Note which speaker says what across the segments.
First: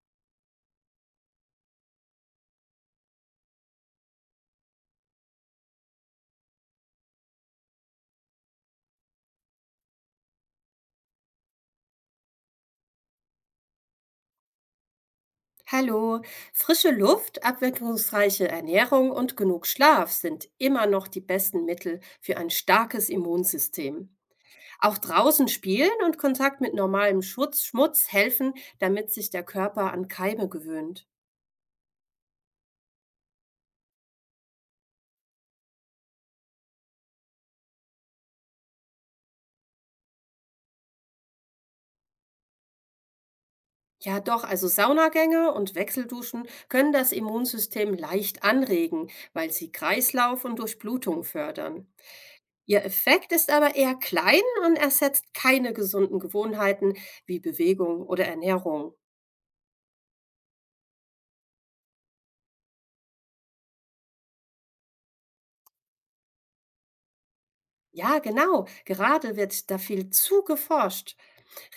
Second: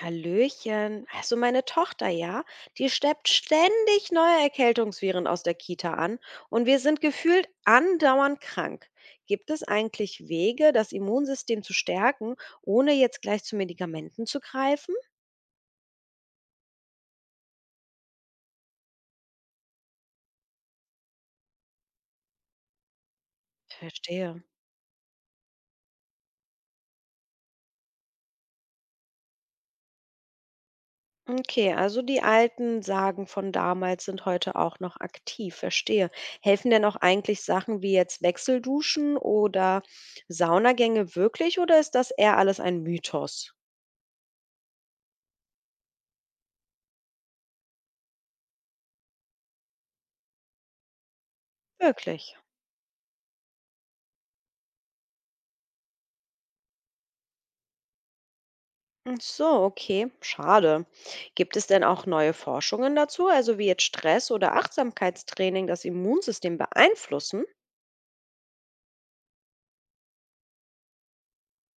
Speaker 1: Hallöchen. Also meine Tochter, ja, die steppt ständig neue Erkältungsviren aus der Kita an und wir sind gefühlt andauernd krank. Gibt es eigentlich Wege, das Immunsystem zu stärken, ohne jetzt gleich zu Medikamenten zu greifen?
Speaker 2: Hallo, frische Luft, abwechslungsreiche Ernährung und genug Schlaf sind immer noch die besten Mittel für ein starkes Immunsystem.
Speaker 1: Verstehe.
Speaker 2: Auch draußen spielen und Kontakt mit normalem Schutz, Schmutz helfen, damit sich der Körper an Keime gewöhnt.
Speaker 1: Okay, also die alten Sagen von damals sind heute auch noch aktiv, verstehe. Helfen denn auch eigentlich Sachen wie jetzt Wechselduschen oder Saunagänge wirklich oder ist das eher alles ein Mythos?
Speaker 2: Ja, doch, also Saunagänge und Wechselduschen können das Immunsystem leicht anregen, weil sie Kreislauf und Durchblutung fördern.
Speaker 1: Wirklich.
Speaker 2: Ihr Effekt ist aber eher klein und ersetzt keine gesunden Gewohnheiten wie Bewegung oder Ernährung.
Speaker 1: Ach so, okay, schade. Gibt es denn auch neue Forschungen dazu, also wie jetzt Stress oder Achtsamkeitstraining das Immunsystem beeinflussen?
Speaker 2: Ja, genau. Gerade wird da viel zu geforscht.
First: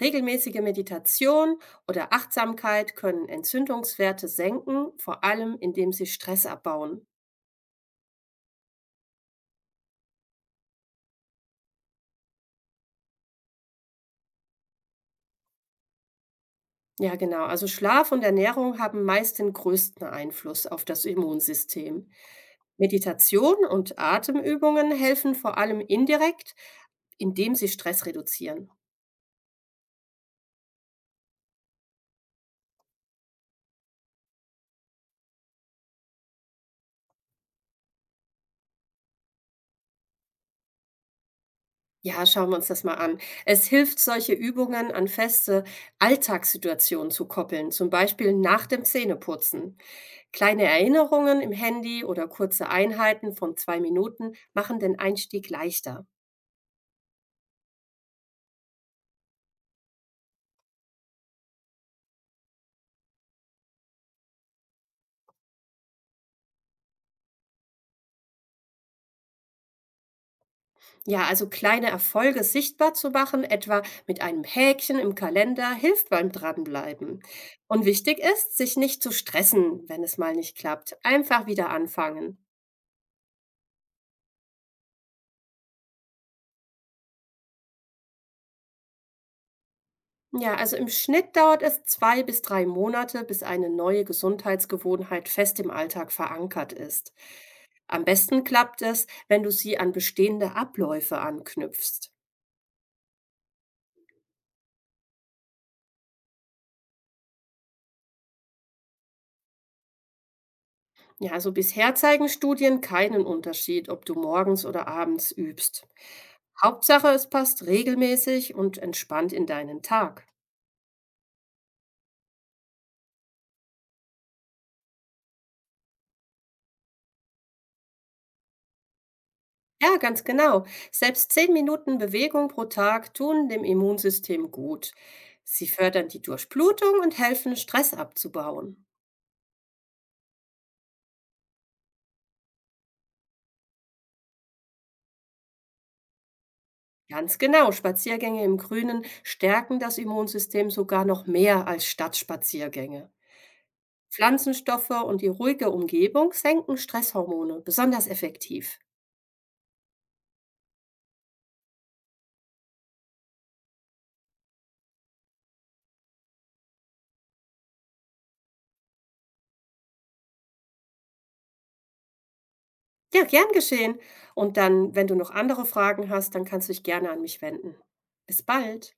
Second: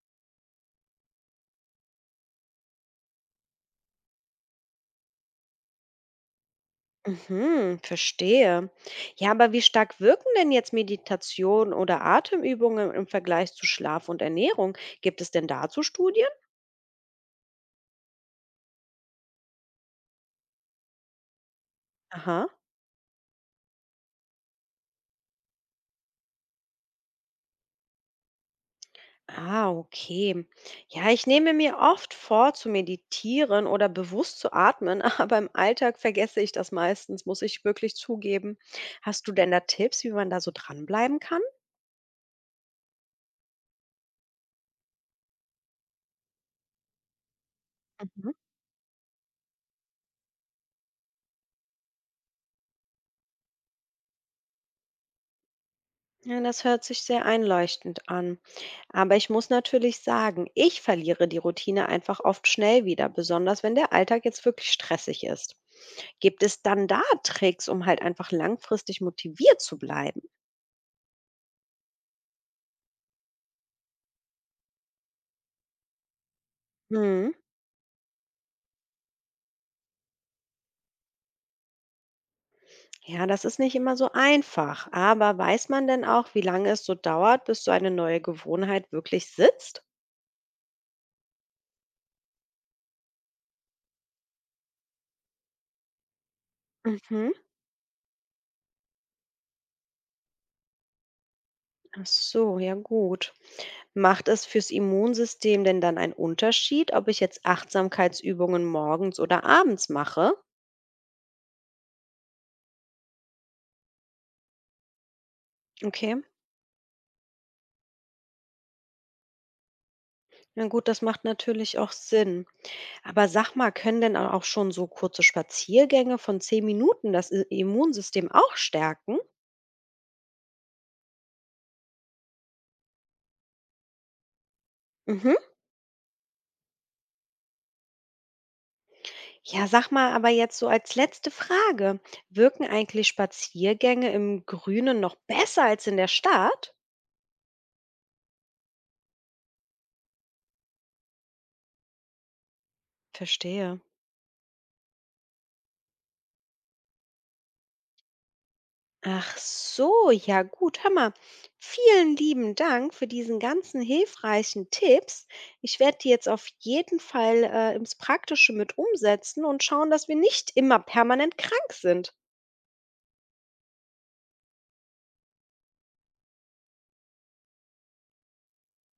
Speaker 2: Regelmäßige Meditation oder Achtsamkeit können Entzündungswerte senken, vor allem indem sie Stress abbauen.
Speaker 1: Mhm, verstehe. Ja, aber wie stark wirken denn jetzt Meditation oder Atemübungen im Vergleich zu Schlaf und Ernährung? Gibt es denn dazu Studien?
Speaker 2: Ja, genau. Also Schlaf und Ernährung haben meist den größten Einfluss auf das Immunsystem.
Speaker 1: Aha.
Speaker 2: Meditation und Atemübungen helfen vor allem indirekt, indem sie Stress reduzieren.
Speaker 1: Ah, okay. Ja, ich nehme mir oft vor, zu meditieren oder bewusst zu atmen, aber im Alltag vergesse ich das meistens, muss ich wirklich zugeben. Hast du denn da Tipps, wie man da so dranbleiben kann?
Speaker 2: Ja, schauen wir uns das mal an. Es hilft, solche Übungen an feste Alltagssituationen zu koppeln, zum
Speaker 1: Mhm.
Speaker 2: Beispiel nach dem Zähneputzen. Kleine Erinnerungen im Handy oder kurze Einheiten von 2 Minuten machen den Einstieg leichter.
Speaker 1: Ja, das hört sich sehr einleuchtend an. Aber ich muss natürlich sagen, ich verliere die Routine einfach oft schnell wieder, besonders wenn der Alltag jetzt wirklich stressig ist. Gibt es dann da Tricks, um halt einfach langfristig motiviert zu bleiben?
Speaker 2: Ja, also kleine Erfolge sichtbar zu machen, etwa mit einem Häkchen im Kalender, hilft beim Dranbleiben.
Speaker 1: Hm.
Speaker 2: Und wichtig ist, sich nicht zu stressen, wenn es mal nicht klappt. Einfach wieder anfangen.
Speaker 1: Ja, das ist nicht immer so einfach. Aber weiß man denn auch, wie lange es so dauert, bis so eine neue Gewohnheit wirklich sitzt?
Speaker 2: Ja, also im Schnitt dauert es 2 bis 3 Monate, bis eine neue Gesundheitsgewohnheit fest im Alltag verankert ist.
Speaker 1: Mhm.
Speaker 2: Am besten klappt es, wenn du sie an bestehende Abläufe
Speaker 1: Ach
Speaker 2: anknüpfst.
Speaker 1: so, ja gut. Macht es fürs Immunsystem denn dann einen Unterschied, ob ich jetzt Achtsamkeitsübungen morgens oder abends mache?
Speaker 2: Ja, also bisher zeigen Studien keinen Unterschied, ob du morgens oder abends übst.
Speaker 1: Okay,
Speaker 2: Hauptsache, es passt regelmäßig und entspannt in deinen Tag.
Speaker 1: na gut, das macht natürlich auch Sinn. Aber sag mal, können denn auch schon so kurze Spaziergänge von 10 Minuten das Immunsystem auch stärken?
Speaker 2: Ja, ganz genau. Selbst 10 Minuten Bewegung pro Tag tun dem Immunsystem gut.
Speaker 1: Mhm.
Speaker 2: Sie fördern die Durchblutung und helfen, Stress abzubauen.
Speaker 1: Ja, sag mal, aber jetzt so als letzte Frage, wirken eigentlich Spaziergänge im Grünen noch besser als in der Stadt?
Speaker 2: Ganz genau, Spaziergänge im Grünen stärken das Immunsystem sogar noch mehr als Stadtspaziergänge.
Speaker 1: Verstehe.
Speaker 2: Pflanzenstoffe und die ruhige Umgebung senken Stresshormone besonders effektiv.
Speaker 1: Ach so, ja gut, hör mal. Vielen lieben Dank für diesen ganzen hilfreichen Tipps. Ich werde die jetzt auf jeden Fall ins Praktische mit umsetzen und schauen, dass wir nicht immer permanent krank sind.
Speaker 2: Ja, gern geschehen. Und dann, wenn du noch andere Fragen hast, dann kannst du dich gerne an mich wenden. Bis bald.